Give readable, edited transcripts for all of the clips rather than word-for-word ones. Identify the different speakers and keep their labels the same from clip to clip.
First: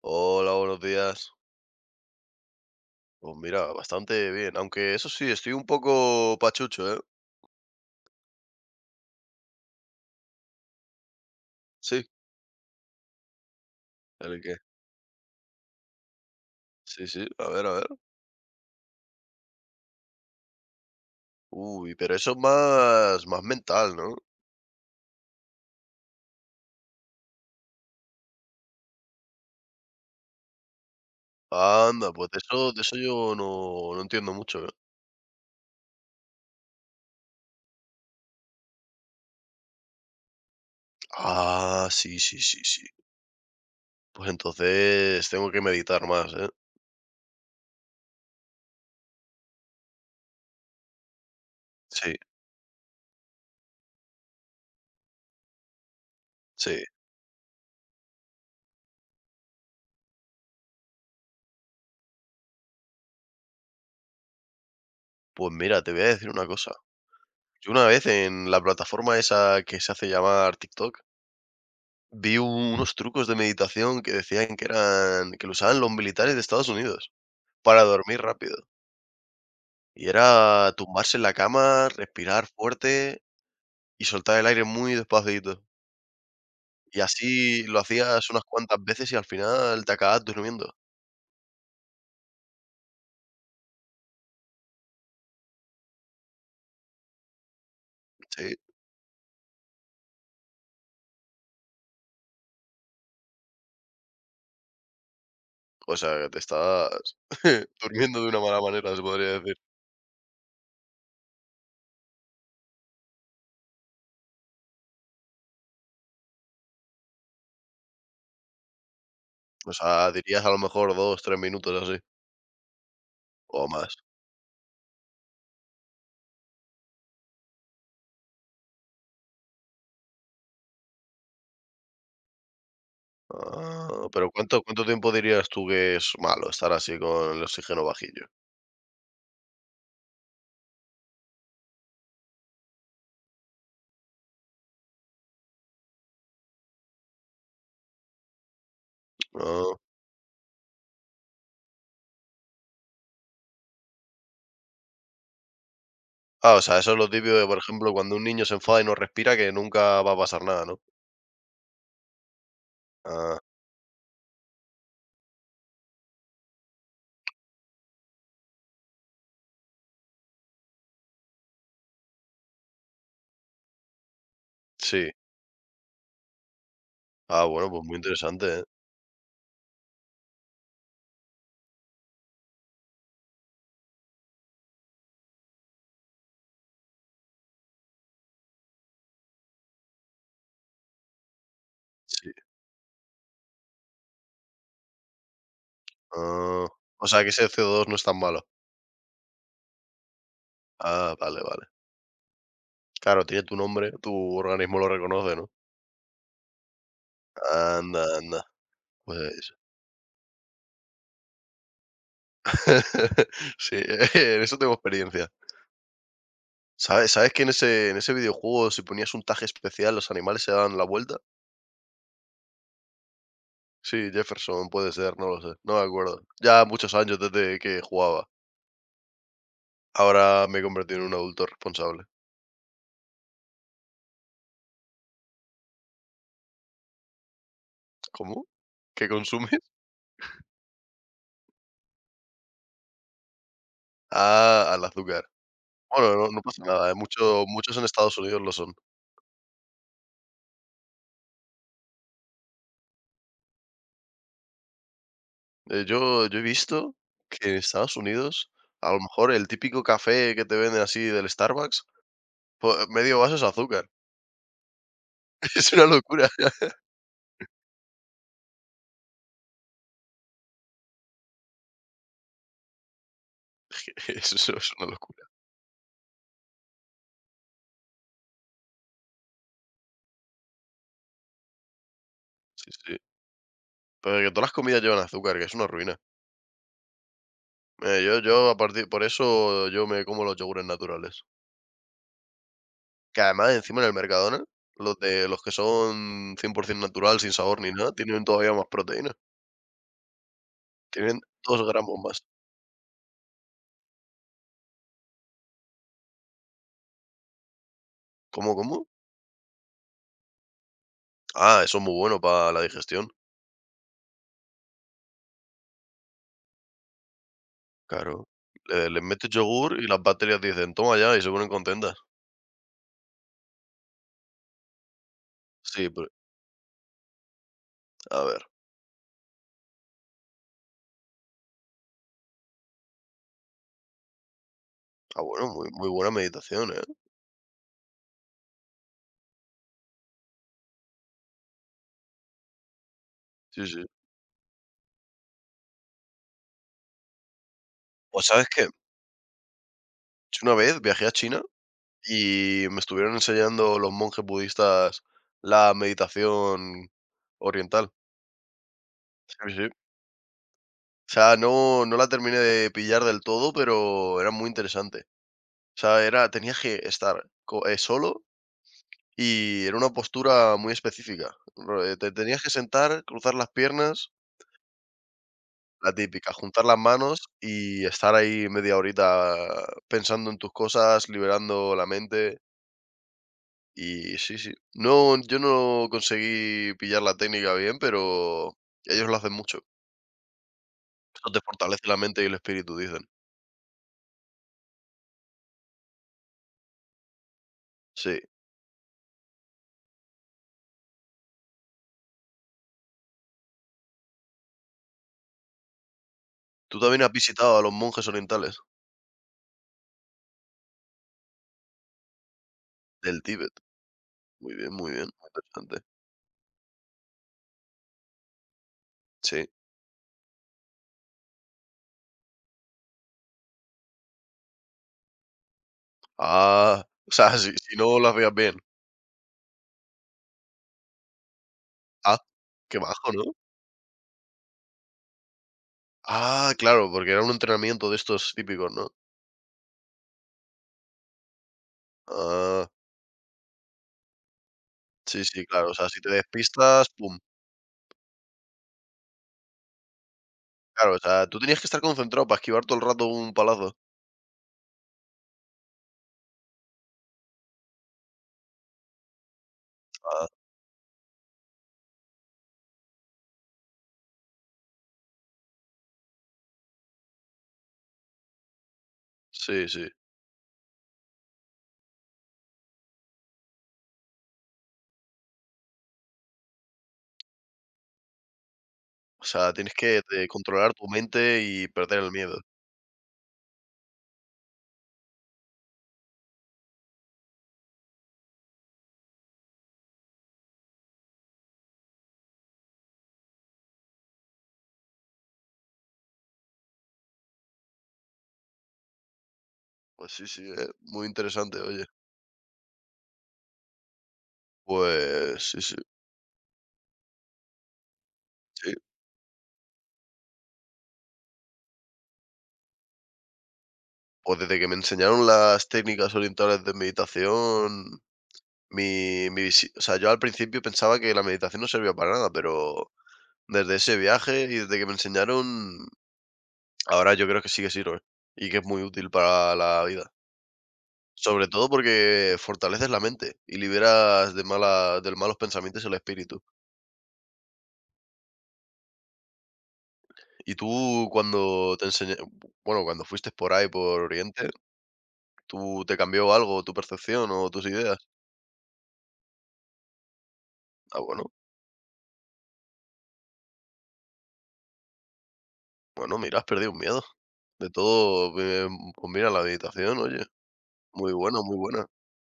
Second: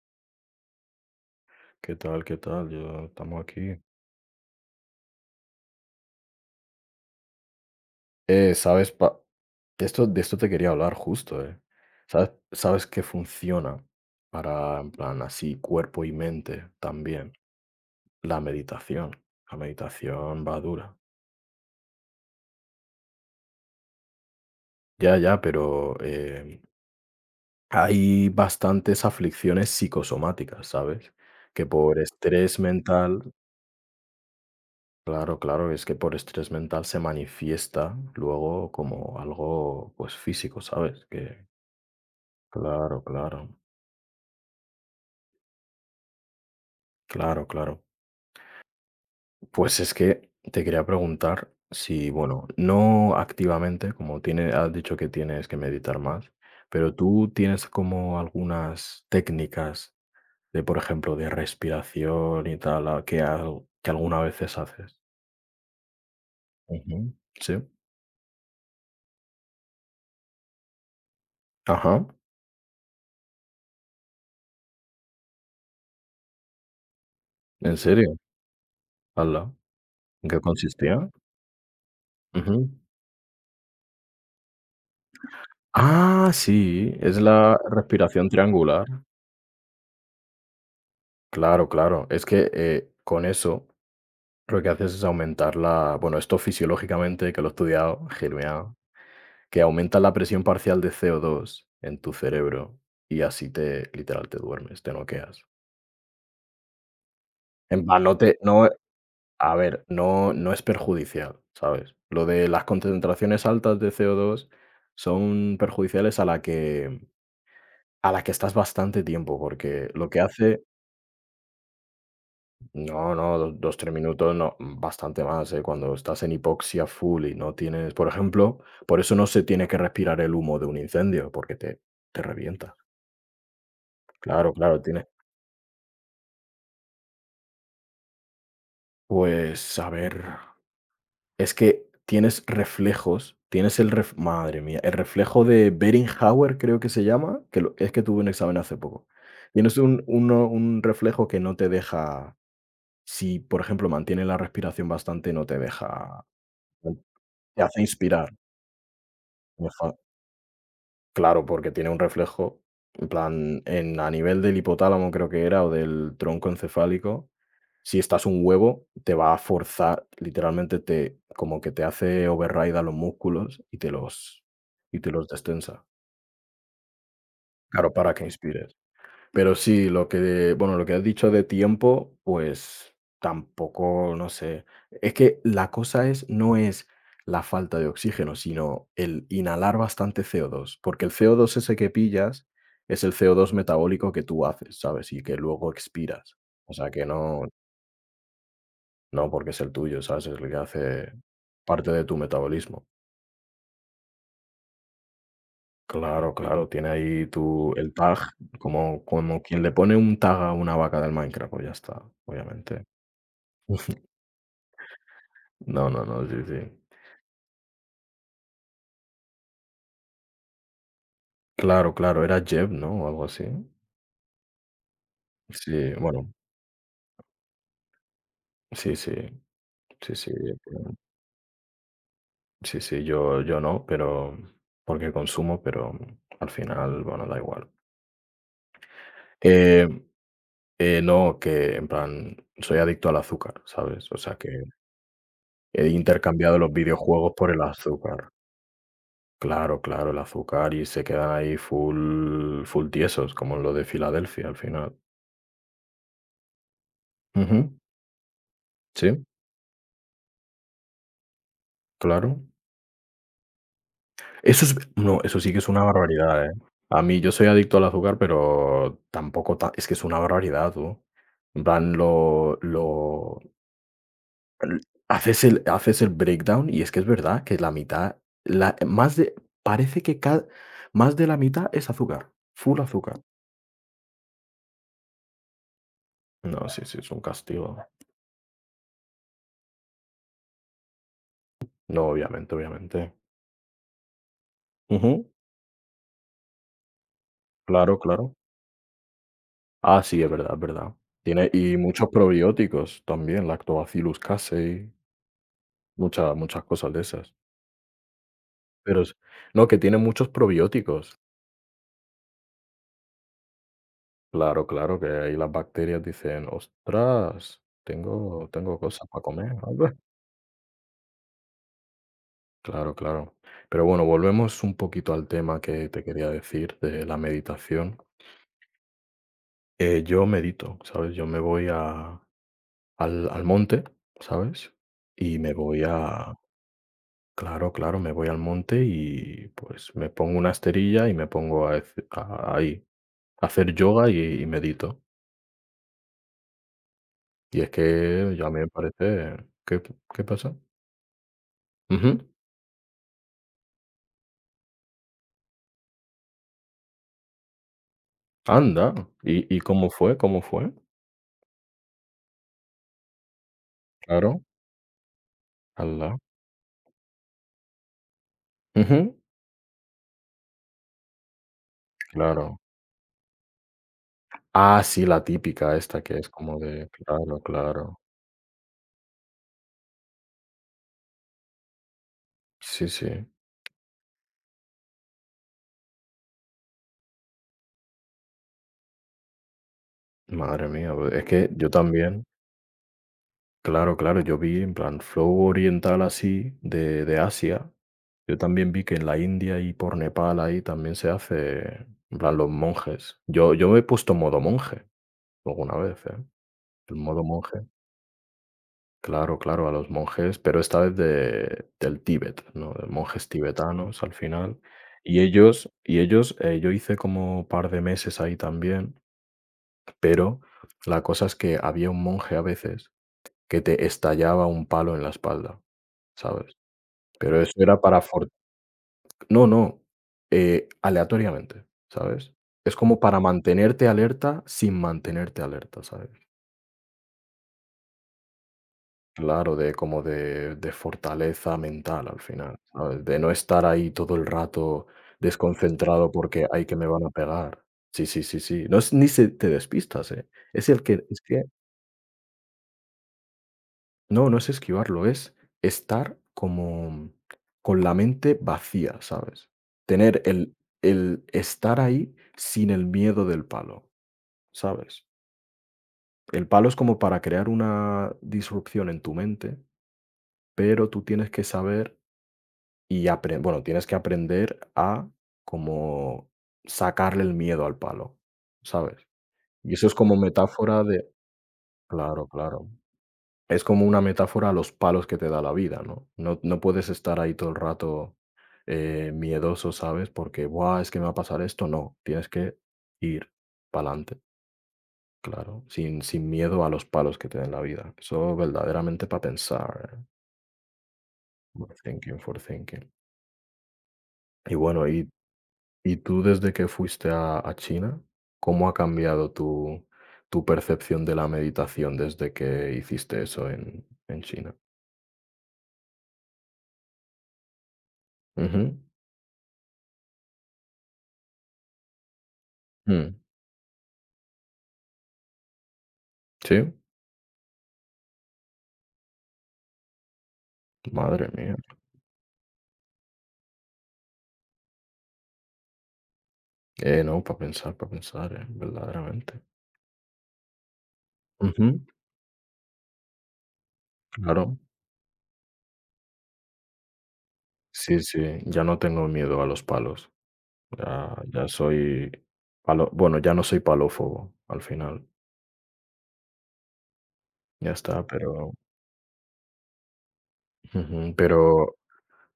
Speaker 1: Hola, buenos días.
Speaker 2: ¿Qué tal? ¿Qué tal? Yo
Speaker 1: Pues
Speaker 2: estamos
Speaker 1: mira,
Speaker 2: aquí.
Speaker 1: bastante bien, aunque eso sí, estoy un poco pachucho, ¿eh?
Speaker 2: ¿Sabes? De esto te quería hablar justo.
Speaker 1: Sí,
Speaker 2: ¿Sabes qué funciona
Speaker 1: ¿el qué?
Speaker 2: para, en plan, así, cuerpo y mente
Speaker 1: Sí, sí,
Speaker 2: también?
Speaker 1: a ver, a ver.
Speaker 2: La meditación. La meditación va dura.
Speaker 1: Uy, pero eso es más, más mental, ¿no?
Speaker 2: Ya, ya, pero hay bastantes aflicciones psicosomáticas, ¿sabes? Que por
Speaker 1: Anda, pues de
Speaker 2: estrés
Speaker 1: eso, de eso
Speaker 2: mental,
Speaker 1: yo no entiendo mucho, ¿eh?
Speaker 2: claro, claro, es que por estrés mental se manifiesta luego como algo, pues, físico, ¿sabes? Que,
Speaker 1: Ah, sí, sí, sí, sí.
Speaker 2: claro, claro,
Speaker 1: Pues entonces tengo que meditar más, ¿eh?
Speaker 2: claro, claro. Pues es que te quería preguntar si,
Speaker 1: Sí,
Speaker 2: bueno, no activamente, como tiene, has dicho que tienes que meditar más,
Speaker 1: sí.
Speaker 2: pero tú tienes como algunas técnicas de, por ejemplo, de respiración y tal, que alguna veces haces.
Speaker 1: Pues mira, te voy a decir una cosa.
Speaker 2: Ujú. Sí.
Speaker 1: Yo una vez en la plataforma esa que se hace llamar TikTok,
Speaker 2: Ajá.
Speaker 1: vi unos trucos de meditación que decían que eran que lo usaban los militares de Estados Unidos
Speaker 2: ¿En
Speaker 1: para
Speaker 2: serio?
Speaker 1: dormir rápido.
Speaker 2: Hala.
Speaker 1: Y
Speaker 2: ¿En qué
Speaker 1: era
Speaker 2: consistía?
Speaker 1: tumbarse en la cama, respirar
Speaker 2: Ujú.
Speaker 1: fuerte y soltar el aire muy despacito.
Speaker 2: Ah, sí,
Speaker 1: Y
Speaker 2: es la
Speaker 1: así lo
Speaker 2: respiración
Speaker 1: hacías unas cuantas
Speaker 2: triangular.
Speaker 1: veces y al final te acabas durmiendo.
Speaker 2: Claro, claro. Es que con eso lo que haces es aumentar la, bueno, esto fisiológicamente, que lo he estudiado,
Speaker 1: Sí,
Speaker 2: genial, que aumenta la presión parcial de co dos en tu cerebro y así te, literal, te duermes, te noqueas.
Speaker 1: o sea, que te estás
Speaker 2: En plan, no
Speaker 1: durmiendo de
Speaker 2: te,
Speaker 1: una mala
Speaker 2: no,
Speaker 1: manera, se podría
Speaker 2: a
Speaker 1: decir.
Speaker 2: ver, no, no es perjudicial, ¿sabes? Lo de las concentraciones altas de co dos son perjudiciales a la que estás bastante tiempo,
Speaker 1: O
Speaker 2: porque lo
Speaker 1: sea,
Speaker 2: que
Speaker 1: dirías a lo
Speaker 2: hace
Speaker 1: mejor 2 3 minutos así
Speaker 2: no, no,
Speaker 1: o
Speaker 2: dos, tres
Speaker 1: más.
Speaker 2: minutos, no, bastante más, ¿eh? Cuando estás en hipoxia full y no tienes, por ejemplo, por eso no se tiene que respirar el humo de un incendio, porque te revienta.
Speaker 1: Ah, pero
Speaker 2: Claro,
Speaker 1: ¿cuánto
Speaker 2: claro,
Speaker 1: cuánto
Speaker 2: tiene.
Speaker 1: tiempo dirías tú que es malo estar así con el oxígeno bajillo?
Speaker 2: Pues, a ver, es que tienes reflejos, tienes el ref- madre mía, el reflejo de Beringhauer, creo que se llama, que es que tuve un examen hace poco. Tienes
Speaker 1: Ah.
Speaker 2: un, un reflejo que no te deja, si por ejemplo mantiene la respiración bastante, no te deja,
Speaker 1: Ah, o sea, eso es lo típico de, por
Speaker 2: te hace
Speaker 1: ejemplo, cuando un
Speaker 2: inspirar.
Speaker 1: niño se enfada y no respira, que nunca va a pasar nada, ¿no?
Speaker 2: Claro, porque tiene un reflejo, en
Speaker 1: Ah,
Speaker 2: plan, en a nivel del hipotálamo creo que era, o del tronco encefálico, si estás un huevo, te va a forzar, literalmente te como que te hace override a los músculos y te los y te
Speaker 1: sí.
Speaker 2: los destensa,
Speaker 1: Ah, bueno, pues
Speaker 2: claro,
Speaker 1: muy
Speaker 2: para que
Speaker 1: interesante, ¿eh?
Speaker 2: inspires. Pero sí, bueno, lo que has dicho de tiempo, pues tampoco, no sé. Es que la cosa es, no es la falta de oxígeno, sino el inhalar bastante CO2, porque el CO2 ese que
Speaker 1: Sí.
Speaker 2: pillas es el CO2 metabólico que tú haces, ¿sabes? Y que luego expiras.
Speaker 1: Ah,
Speaker 2: O sea, que
Speaker 1: o sea, que
Speaker 2: no,
Speaker 1: ese CO2 no es tan malo.
Speaker 2: no porque es el tuyo, ¿sabes? Es el que hace
Speaker 1: Ah, vale, vale.
Speaker 2: parte de tu metabolismo.
Speaker 1: Claro, tiene tu nombre, tu organismo lo reconoce, ¿no?
Speaker 2: Claro, claro, tiene ahí tu, el
Speaker 1: Anda,
Speaker 2: tag,
Speaker 1: anda.
Speaker 2: como
Speaker 1: Pues
Speaker 2: quien le pone un tag a una vaca del Minecraft, pues ya está, obviamente.
Speaker 1: sí, en eso tengo experiencia.
Speaker 2: No, no, no, sí, sí.
Speaker 1: ¿Sabes que en ese videojuego, si ponías un taje especial, los animales se daban la vuelta?
Speaker 2: Claro, claro, era Jeb, ¿no? O algo así.
Speaker 1: Sí, Jefferson puede ser, no lo sé, no me
Speaker 2: Sí,
Speaker 1: acuerdo.
Speaker 2: bueno,
Speaker 1: Ya muchos años desde que jugaba.
Speaker 2: sí, sí, sí, sí,
Speaker 1: Ahora me he
Speaker 2: pero-
Speaker 1: convertido en un adulto responsable.
Speaker 2: sí, sí, yo no, pero porque consumo, pero al final, bueno, da igual.
Speaker 1: ¿Cómo? ¿Qué consumes?
Speaker 2: Eh, no, que en plan, soy adicto al azúcar, ¿sabes? O sea que
Speaker 1: Ah, al azúcar.
Speaker 2: he
Speaker 1: Bueno, no, no
Speaker 2: intercambiado
Speaker 1: pasa
Speaker 2: los
Speaker 1: nada,
Speaker 2: videojuegos
Speaker 1: mucho
Speaker 2: por el
Speaker 1: muchos en Estados
Speaker 2: azúcar.
Speaker 1: Unidos lo son.
Speaker 2: Claro, claro, el azúcar y se quedan ahí full, full tiesos, como lo de Filadelfia al final.
Speaker 1: Yo he visto que en
Speaker 2: Ujú.
Speaker 1: Estados Unidos, a lo
Speaker 2: Sí,
Speaker 1: mejor el típico café que te venden así del Starbucks,
Speaker 2: claro.
Speaker 1: po medio vaso es azúcar.
Speaker 2: Eso es no, eso sí que es
Speaker 1: Es
Speaker 2: una
Speaker 1: una locura.
Speaker 2: barbaridad, ¿eh? A mí yo soy adicto al azúcar, pero tampoco ta es que es una barbaridad, tú. En plan, lo
Speaker 1: Eso
Speaker 2: l
Speaker 1: es una locura.
Speaker 2: haces el breakdown y es que es verdad que la mitad, la más de parece que cada más de la mitad es azúcar,
Speaker 1: Sí,
Speaker 2: full
Speaker 1: sí.
Speaker 2: azúcar.
Speaker 1: Pero que todas las comidas llevan azúcar, que es una ruina.
Speaker 2: No, sí, sí, es un castigo.
Speaker 1: Yo a partir por eso yo me como los yogures naturales.
Speaker 2: No, obviamente, obviamente.
Speaker 1: Que además encima en el Mercadona, los
Speaker 2: Ujú.
Speaker 1: de los que son 100% natural, sin sabor ni nada,
Speaker 2: Claro,
Speaker 1: tienen
Speaker 2: claro.
Speaker 1: todavía más proteína.
Speaker 2: Ah, sí, es verdad, es verdad.
Speaker 1: Tienen
Speaker 2: Tiene
Speaker 1: 2
Speaker 2: y
Speaker 1: gramos
Speaker 2: muchos
Speaker 1: más.
Speaker 2: probióticos también, Lactobacillus casei, muchas cosas de esas.
Speaker 1: ¿Cómo, cómo?
Speaker 2: Pero s no, que tiene muchos probióticos.
Speaker 1: Ah, eso es muy bueno para la digestión.
Speaker 2: Claro, claro, que ahí las bacterias dicen: "Ostras,
Speaker 1: Claro.
Speaker 2: tengo
Speaker 1: Le
Speaker 2: tengo
Speaker 1: les
Speaker 2: cosas para
Speaker 1: metes
Speaker 2: comer".
Speaker 1: yogur y las bacterias dicen: "Toma ya", y se ponen contentas.
Speaker 2: Claro, claro. Pero bueno, volvemos un poquito al tema que
Speaker 1: Sí,
Speaker 2: te
Speaker 1: pero
Speaker 2: quería decir de la meditación.
Speaker 1: a ver.
Speaker 2: Yo medito, ¿sabes? Yo me voy a al al monte, ¿sabes?
Speaker 1: Ah,
Speaker 2: Y
Speaker 1: bueno,
Speaker 2: me
Speaker 1: muy
Speaker 2: voy
Speaker 1: muy buena
Speaker 2: a
Speaker 1: meditación, ¿eh?
Speaker 2: claro, claro, me voy al monte y, pues, me pongo una esterilla y me pongo a ahí, a
Speaker 1: Sí,
Speaker 2: hacer
Speaker 1: sí.
Speaker 2: yoga y medito. Y es
Speaker 1: Pues,
Speaker 2: que
Speaker 1: ¿sabes
Speaker 2: ya me
Speaker 1: que
Speaker 2: parece ¿qué qué
Speaker 1: yo
Speaker 2: pasa?
Speaker 1: una vez viajé a China
Speaker 2: Ujú.
Speaker 1: y me estuvieron enseñando los monjes budistas la meditación oriental?
Speaker 2: Anda,
Speaker 1: Sí,
Speaker 2: ¿y
Speaker 1: sí.
Speaker 2: cómo fue? ¿Cómo fue?
Speaker 1: O sea, no la terminé de pillar del todo, pero era
Speaker 2: Claro,
Speaker 1: muy interesante. O sea,
Speaker 2: ala.
Speaker 1: era, tenías que estar solo
Speaker 2: Ujú,
Speaker 1: y era una postura muy específica. Te tenías que
Speaker 2: claro.
Speaker 1: sentar, cruzar las piernas,
Speaker 2: Ah, sí, la típica
Speaker 1: la
Speaker 2: esta que es
Speaker 1: típica,
Speaker 2: como
Speaker 1: juntar las
Speaker 2: de
Speaker 1: manos
Speaker 2: claro,
Speaker 1: y
Speaker 2: claro.
Speaker 1: estar ahí media horita pensando en tus cosas, liberando la mente.
Speaker 2: Sí, sí.
Speaker 1: Y sí, sí. No, yo no conseguí pillar la técnica bien, pero ellos lo hacen mucho.
Speaker 2: Madre mía, pues, es
Speaker 1: Eso te
Speaker 2: que yo
Speaker 1: fortalece la
Speaker 2: también
Speaker 1: mente y el espíritu, dicen.
Speaker 2: claro, claro, yo vi en plan flow oriental así de Asia.
Speaker 1: Sí.
Speaker 2: Yo también vi que en la India y por Nepal ahí también se hace en plan los monjes. Yo me he puesto modo monje alguna vez, ¿eh?
Speaker 1: ¿Tú
Speaker 2: El
Speaker 1: también has
Speaker 2: modo monje.
Speaker 1: visitado a los monjes orientales?
Speaker 2: Claro, claro, a los monjes, pero esta vez de del Tíbet, ¿no? De
Speaker 1: Del
Speaker 2: monjes
Speaker 1: Tíbet.
Speaker 2: tibetanos al
Speaker 1: Muy
Speaker 2: final.
Speaker 1: bien, muy bien, muy interesante.
Speaker 2: Y ellos, yo hice como par de meses ahí también,
Speaker 1: Sí.
Speaker 2: pero la cosa es que había un monje a veces que te estallaba un palo en la espalda, ¿sabes?
Speaker 1: Ah, o sea,
Speaker 2: Pero
Speaker 1: si
Speaker 2: eso
Speaker 1: si
Speaker 2: era
Speaker 1: no
Speaker 2: para
Speaker 1: las
Speaker 2: for
Speaker 1: veías bien.
Speaker 2: no, no, aleatoriamente,
Speaker 1: Ah,
Speaker 2: ¿sabes? Es
Speaker 1: qué
Speaker 2: como
Speaker 1: bajo,
Speaker 2: para
Speaker 1: ¿no?
Speaker 2: mantenerte alerta sin mantenerte alerta, ¿sabes?
Speaker 1: Ah, claro, porque era un entrenamiento de estos típicos, ¿no?
Speaker 2: Claro, de como de fortaleza mental al final,
Speaker 1: Ah,
Speaker 2: ¿sabes? De no estar ahí todo el rato
Speaker 1: sí, sí, claro, o sea, si te
Speaker 2: desconcentrado porque: hay que me
Speaker 1: despistas,
Speaker 2: van a
Speaker 1: pum.
Speaker 2: pegar". Sí, sí, sí, sí. No es ni se te despistas, ¿eh? Es el
Speaker 1: Claro, o
Speaker 2: que es
Speaker 1: sea, tú
Speaker 2: que
Speaker 1: tenías que estar concentrado para esquivar todo el rato un palazo.
Speaker 2: no, no es esquivarlo, es estar como con la mente vacía, ¿sabes? Tener
Speaker 1: Ah,
Speaker 2: el estar ahí sin el miedo del palo, ¿sabes? El palo es como para crear una disrupción en tu mente,
Speaker 1: sí, sí.
Speaker 2: pero tú tienes que saber Y apre bueno, tienes que aprender a como sacarle el miedo al palo, ¿sabes?
Speaker 1: O sea,
Speaker 2: Y
Speaker 1: tienes
Speaker 2: eso es
Speaker 1: que,
Speaker 2: como
Speaker 1: controlar
Speaker 2: metáfora
Speaker 1: tu
Speaker 2: de
Speaker 1: mente y perder el
Speaker 2: claro,
Speaker 1: miedo.
Speaker 2: claro. Es como una metáfora a los palos que te da la vida, ¿no? No puedes estar ahí todo el rato, miedoso, ¿sabes? Porque, buah, es que me va a pasar esto. No, tienes que ir pa'lante, claro, sin miedo a los palos que te den la vida. Eso verdaderamente para pensar, ¿eh?
Speaker 1: Pues sí, sí, muy interesante, oye.
Speaker 2: Overthinking, forethinking. Y bueno, y
Speaker 1: Pues sí, sí,
Speaker 2: ¿Y tú desde que fuiste a China, cómo ha
Speaker 1: sí.
Speaker 2: cambiado tu percepción de la meditación desde que hiciste eso en
Speaker 1: Pues
Speaker 2: China?
Speaker 1: desde que me enseñaron las técnicas orientales de meditación,
Speaker 2: Ujú,
Speaker 1: Mi mi visi o sea, yo al principio pensaba que la meditación no servía para nada, pero
Speaker 2: mm,
Speaker 1: desde ese viaje y desde que me enseñaron,
Speaker 2: sí,
Speaker 1: ahora yo creo que sí que sirve y que es muy útil para la vida.
Speaker 2: madre
Speaker 1: Sobre
Speaker 2: mía.
Speaker 1: todo porque fortaleces la mente y liberas de malos pensamientos el espíritu.
Speaker 2: No, para pensar, verdaderamente.
Speaker 1: Y tú cuando
Speaker 2: Ujú.
Speaker 1: te enseña bueno, cuando fuiste por ahí, por Oriente,
Speaker 2: Claro.
Speaker 1: ¿tú te cambió algo tu percepción o tus ideas?
Speaker 2: Sí, sí, ya no tengo miedo a los palos.
Speaker 1: Ah,
Speaker 2: Ya,
Speaker 1: bueno,
Speaker 2: ya soy palo, bueno, ya no soy palófobo al final.
Speaker 1: bueno, mira, has perdido un miedo. De
Speaker 2: Ya está,
Speaker 1: todo,
Speaker 2: pero,
Speaker 1: pues mira, la meditación, oye, muy
Speaker 2: ujú,
Speaker 1: buena, muy
Speaker 2: pero
Speaker 1: buena.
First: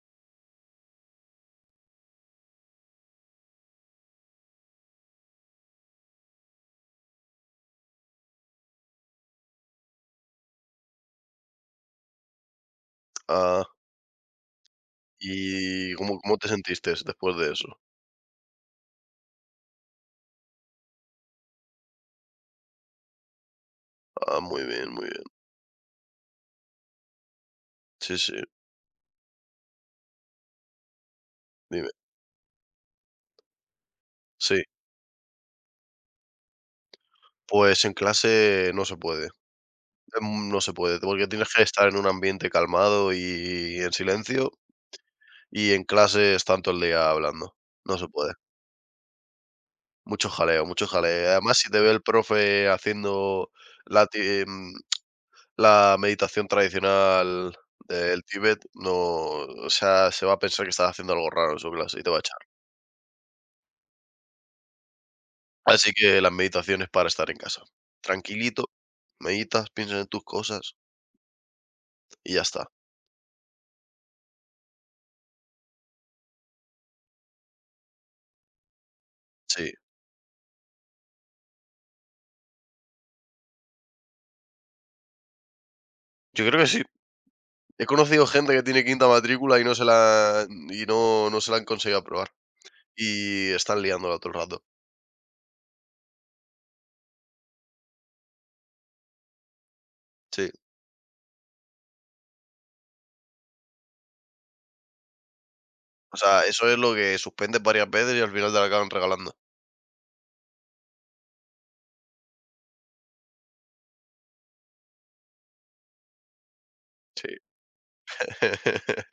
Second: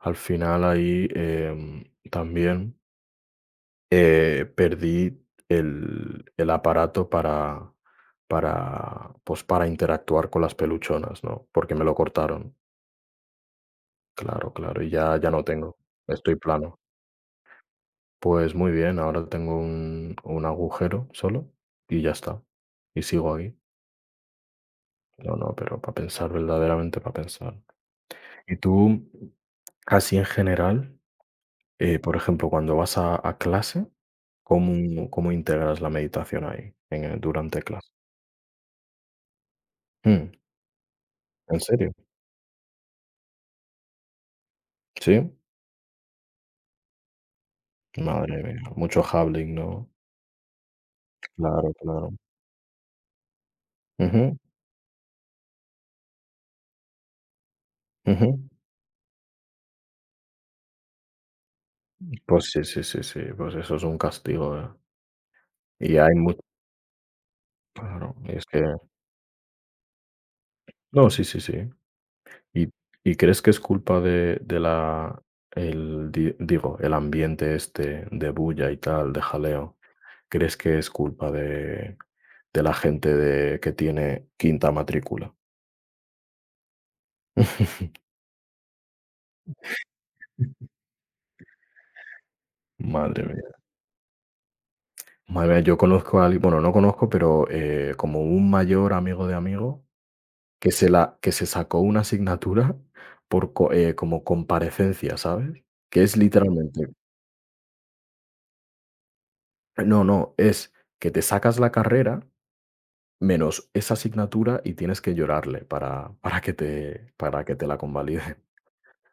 Speaker 2: al final ahí también. Perdí el aparato para, pues, para interactuar con las peluchonas, ¿no? Porque me lo cortaron.
Speaker 1: Ah.
Speaker 2: Claro, claro, y ya no tengo.
Speaker 1: ¿Y cómo
Speaker 2: Estoy
Speaker 1: cómo te
Speaker 2: plano.
Speaker 1: sentiste después de eso?
Speaker 2: Pues muy bien, ahora tengo un agujero solo y ya está. Y sigo ahí.
Speaker 1: Ah, muy bien, muy bien.
Speaker 2: No, no, pero para pensar, verdaderamente para pensar.
Speaker 1: Sí, sí,
Speaker 2: ¿Y tú, así en general,
Speaker 1: dime.
Speaker 2: por ejemplo, cuando vas a clase,
Speaker 1: Sí,
Speaker 2: cómo integras la meditación ahí, durante
Speaker 1: pues
Speaker 2: clase?
Speaker 1: en clase no se puede,
Speaker 2: Mm,
Speaker 1: no se puede, porque tienes
Speaker 2: ¿en
Speaker 1: que estar
Speaker 2: serio?
Speaker 1: en un ambiente calmado y en silencio,
Speaker 2: ¿Sí?
Speaker 1: y en clase están todo el día hablando. No se puede.
Speaker 2: Madre mía, mucho jabbling, ¿no?
Speaker 1: Mucho jaleo, mucho jaleo. Además, si
Speaker 2: Claro,
Speaker 1: te ve el
Speaker 2: claro.
Speaker 1: profe haciendo la ti
Speaker 2: Ujú,
Speaker 1: em, la meditación tradicional del
Speaker 2: ujú.
Speaker 1: Tíbet, no, o sea, se va a pensar que estás haciendo algo raro en su clase y te va a echar.
Speaker 2: Pues sí, sí, sí, sí, pues eso es un castigo, ¿eh?
Speaker 1: Así
Speaker 2: Y hay
Speaker 1: que las
Speaker 2: mucho,
Speaker 1: meditaciones para estar en casa.
Speaker 2: claro, y es que
Speaker 1: Tranquilito, meditas, piensas en tus cosas
Speaker 2: no, sí, sí, sí.
Speaker 1: y ya
Speaker 2: ¿Y
Speaker 1: está.
Speaker 2: y crees que es culpa de la el di digo, el ambiente este de bulla y tal, de
Speaker 1: Sí,
Speaker 2: jaleo? ¿Crees que es culpa de la gente de que tiene quinta matrícula?
Speaker 1: yo creo que sí. He conocido gente que tiene quinta matrícula y no se la han conseguido aprobar.
Speaker 2: Madre mía.
Speaker 1: Y están liándola todo el rato.
Speaker 2: A ver, yo conozco a alguien, bueno, no conozco, pero como un mayor amigo de amigo
Speaker 1: Sí.
Speaker 2: que se sacó una asignatura por como comparecencia, ¿sabes? Que es
Speaker 1: O sea, eso es
Speaker 2: literalmente,
Speaker 1: lo que suspendes varias veces y al final te la acaban regalando.
Speaker 2: no, no, es que te sacas la carrera menos esa asignatura y tienes que llorarle para, para que te,
Speaker 1: Sí.
Speaker 2: para que te la convalide.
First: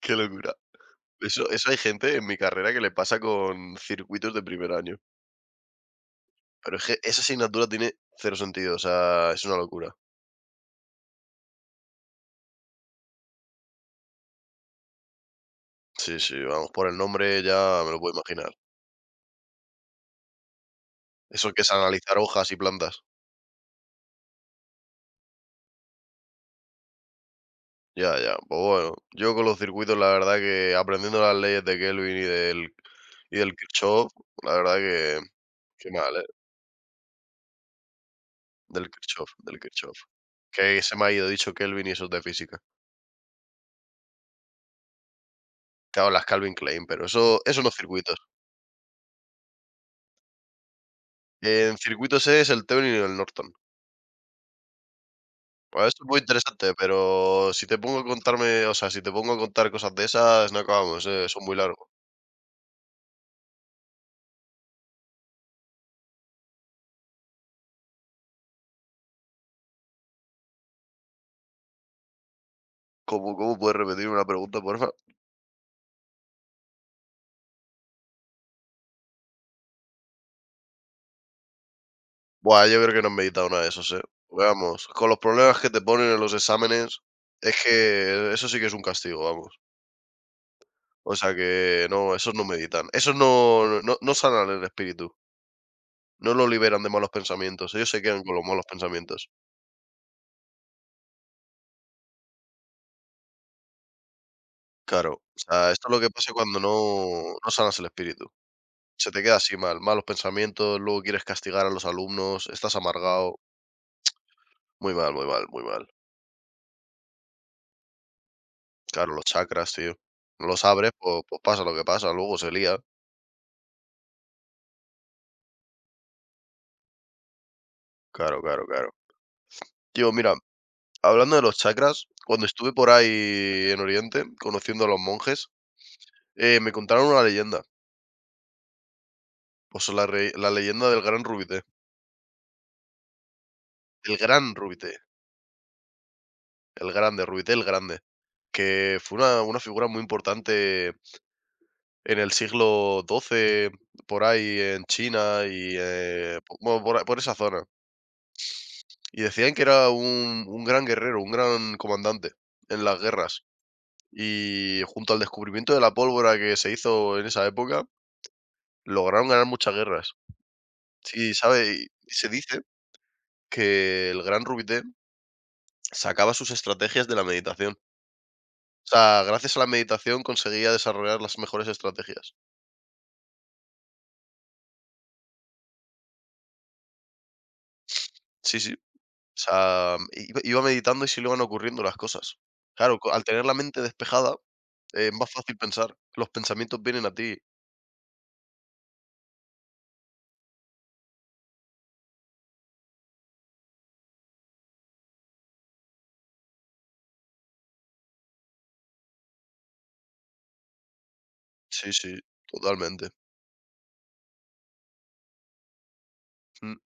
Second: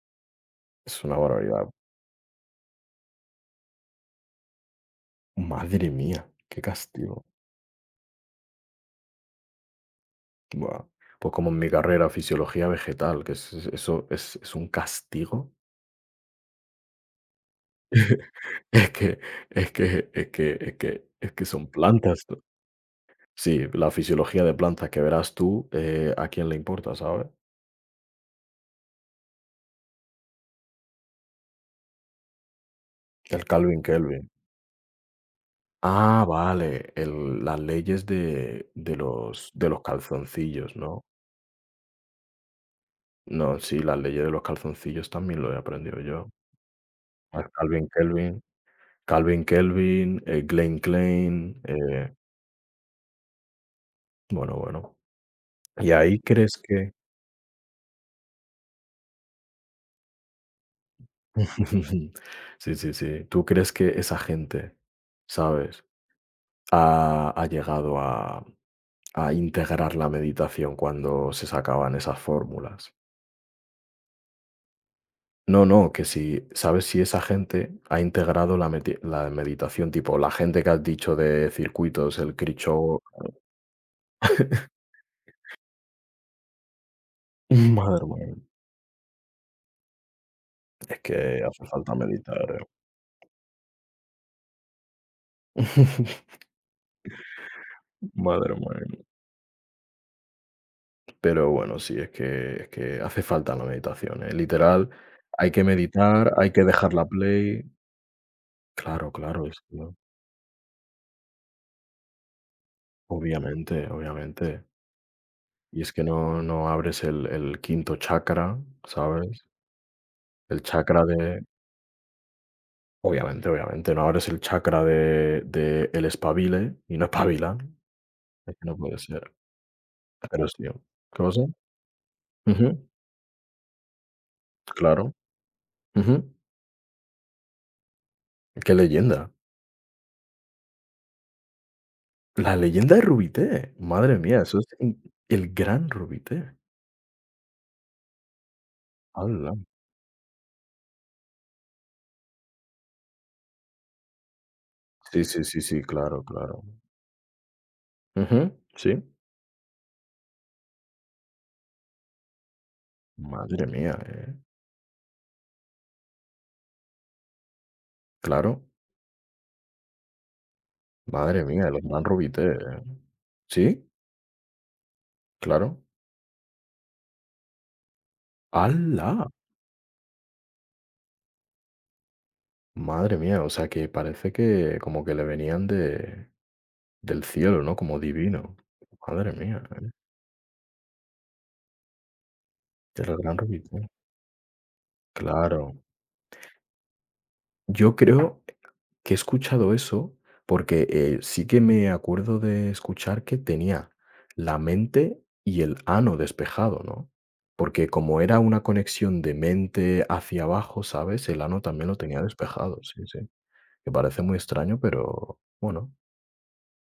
Speaker 1: Qué locura.
Speaker 2: Es una
Speaker 1: Eso,
Speaker 2: barbaridad.
Speaker 1: eso hay gente en mi carrera que le pasa con circuitos de primer año.
Speaker 2: Madre mía, qué
Speaker 1: Pero es que esa
Speaker 2: castigo.
Speaker 1: asignatura tiene cero sentido. O sea, es una locura.
Speaker 2: Buah. Pues como en mi carrera, fisiología vegetal, eso es un castigo.
Speaker 1: Sí, sí, vamos, por el nombre ya me lo puedo imaginar.
Speaker 2: Es que es que es que es que es que
Speaker 1: Eso que
Speaker 2: son
Speaker 1: es analizar
Speaker 2: plantas. ¿No?
Speaker 1: hojas y plantas.
Speaker 2: Sí, la fisiología de plantas que verás tú, a quién le importa, ¿sabes?
Speaker 1: Ya, ya. Pues bueno, yo con los circuitos, la verdad que aprendiendo las leyes de Kelvin y del, y
Speaker 2: El
Speaker 1: del
Speaker 2: Calvin
Speaker 1: Kirchhoff,
Speaker 2: Kelvin.
Speaker 1: la verdad que, qué mal,
Speaker 2: Ah,
Speaker 1: ¿eh?
Speaker 2: vale, el las leyes de
Speaker 1: Del
Speaker 2: de
Speaker 1: Kirchhoff,
Speaker 2: los
Speaker 1: del
Speaker 2: de los
Speaker 1: Kirchhoff.
Speaker 2: calzoncillos,
Speaker 1: Que se
Speaker 2: ¿no?
Speaker 1: me ha ido dicho Kelvin y eso es de física.
Speaker 2: No, sí, las leyes de los calzoncillos también lo he aprendido
Speaker 1: Claro, las
Speaker 2: yo.
Speaker 1: Calvin Klein, pero eso,
Speaker 2: Al
Speaker 1: eso no es
Speaker 2: Calvin
Speaker 1: circuitos.
Speaker 2: Kelvin, Calvin Kelvin, Glenn Klein,
Speaker 1: En circuitos es el Thevenin y el Norton.
Speaker 2: bueno, bueno.
Speaker 1: Pues
Speaker 2: ¿Y
Speaker 1: esto es
Speaker 2: ahí
Speaker 1: muy
Speaker 2: crees
Speaker 1: interesante,
Speaker 2: que?
Speaker 1: pero si te pongo a contarme, o sea, si te pongo a contar cosas de esas, no acabamos. Son muy largos.
Speaker 2: Sí, sí, sí. ¿Tú crees que esa gente, sabes? ha llegado a integrar la meditación cuando se sacaban esas fórmulas.
Speaker 1: ¿Cómo puedes repetir una pregunta, porfa?
Speaker 2: No, no, que si, ¿sabes si esa gente ha integrado la meditación? Tipo, la gente que has dicho de circuitos, el
Speaker 1: Buah, yo creo que
Speaker 2: Cricho.
Speaker 1: no he meditado nada de eso, ¿eh? Vamos, con los problemas que te ponen en los exámenes, es
Speaker 2: Madre
Speaker 1: que
Speaker 2: mía,
Speaker 1: eso sí que es un castigo, vamos.
Speaker 2: es
Speaker 1: O sea
Speaker 2: que hace
Speaker 1: que
Speaker 2: falta
Speaker 1: no, esos
Speaker 2: meditar.
Speaker 1: no meditan. Esos no sanan el espíritu.
Speaker 2: eh.
Speaker 1: No lo liberan de malos pensamientos. Ellos se quedan con los
Speaker 2: Madre
Speaker 1: malos
Speaker 2: mía.
Speaker 1: pensamientos.
Speaker 2: Pero bueno, sí, es que hace falta la meditación. Literal,
Speaker 1: Claro. O
Speaker 2: hay que
Speaker 1: sea, esto es lo que
Speaker 2: meditar,
Speaker 1: pasa
Speaker 2: hay
Speaker 1: cuando
Speaker 2: que dejar la
Speaker 1: no
Speaker 2: play.
Speaker 1: sanas el espíritu. Se
Speaker 2: Claro,
Speaker 1: te queda
Speaker 2: claro,
Speaker 1: así
Speaker 2: es que,
Speaker 1: mal.
Speaker 2: no.
Speaker 1: Malos pensamientos, luego quieres castigar a los alumnos, estás amargado.
Speaker 2: Obviamente, obviamente.
Speaker 1: Muy mal, muy mal, muy
Speaker 2: Y
Speaker 1: mal.
Speaker 2: es que no abres el quinto chakra,
Speaker 1: Claro, los
Speaker 2: ¿sabes?
Speaker 1: chakras, tío. No
Speaker 2: El
Speaker 1: los abres,
Speaker 2: chakra de
Speaker 1: pues pasa lo que pasa, luego se lía.
Speaker 2: obviamente, obviamente, no abres el chakra de el espabile y no espabilan,
Speaker 1: Claro,
Speaker 2: es
Speaker 1: claro,
Speaker 2: que no
Speaker 1: claro.
Speaker 2: puede ser.
Speaker 1: Tío, mira,
Speaker 2: Pero sí ¿qué
Speaker 1: hablando de
Speaker 2: pasa?
Speaker 1: los chakras, cuando estuve
Speaker 2: Ujú,
Speaker 1: por ahí en Oriente, conociendo a los
Speaker 2: claro,
Speaker 1: monjes,
Speaker 2: ujú.
Speaker 1: me contaron una leyenda.
Speaker 2: Qué leyenda,
Speaker 1: Pues la leyenda del gran Rubité.
Speaker 2: la leyenda de Rubité, madre
Speaker 1: El
Speaker 2: mía,
Speaker 1: gran
Speaker 2: eso es
Speaker 1: Rubité.
Speaker 2: in el gran Rubité.
Speaker 1: El grande, Rubité el grande. Que fue una,
Speaker 2: Hala.
Speaker 1: una figura muy importante en el siglo XII, por ahí en
Speaker 2: Sí,
Speaker 1: China
Speaker 2: sí, sí,
Speaker 1: y
Speaker 2: sí, claro, claro.
Speaker 1: bueno, por esa zona.
Speaker 2: Ujú, sí.
Speaker 1: Y decían que era un gran guerrero, un gran comandante en las guerras.
Speaker 2: Madre mía,
Speaker 1: Y junto al descubrimiento de la pólvora que se hizo en esa época,
Speaker 2: claro,
Speaker 1: lograron ganar muchas guerras. Sí,
Speaker 2: madre mía, el
Speaker 1: sabe,
Speaker 2: gran
Speaker 1: y se
Speaker 2: Rubité.
Speaker 1: dice
Speaker 2: Sí,
Speaker 1: que el gran Rubité
Speaker 2: claro.
Speaker 1: sacaba sus estrategias de la meditación. O sea,
Speaker 2: ¡Hala!
Speaker 1: gracias a la meditación conseguía desarrollar las mejores estrategias.
Speaker 2: Madre mía, o sea que parece que como que le venían de del cielo, ¿no? Como divino.
Speaker 1: Sí, sí.
Speaker 2: Madre
Speaker 1: O
Speaker 2: mía, ¿eh?
Speaker 1: sea, iba meditando y se le iban ocurriendo las cosas. Claro,
Speaker 2: De la
Speaker 1: al
Speaker 2: gran
Speaker 1: tener la mente
Speaker 2: religión.
Speaker 1: despejada, es más fácil
Speaker 2: Claro.
Speaker 1: pensar. Los pensamientos vienen a ti.
Speaker 2: Yo creo que he escuchado eso porque, sí que me acuerdo de escuchar que tenía la mente y el ano despejado, ¿no? Porque como era una conexión de mente hacia abajo, ¿sabes? El ano también
Speaker 1: Sí,
Speaker 2: lo
Speaker 1: sí,
Speaker 2: tenía despejado, sí,
Speaker 1: totalmente.
Speaker 2: sí. Me parece muy extraño, pero bueno.
Speaker 1: Mm.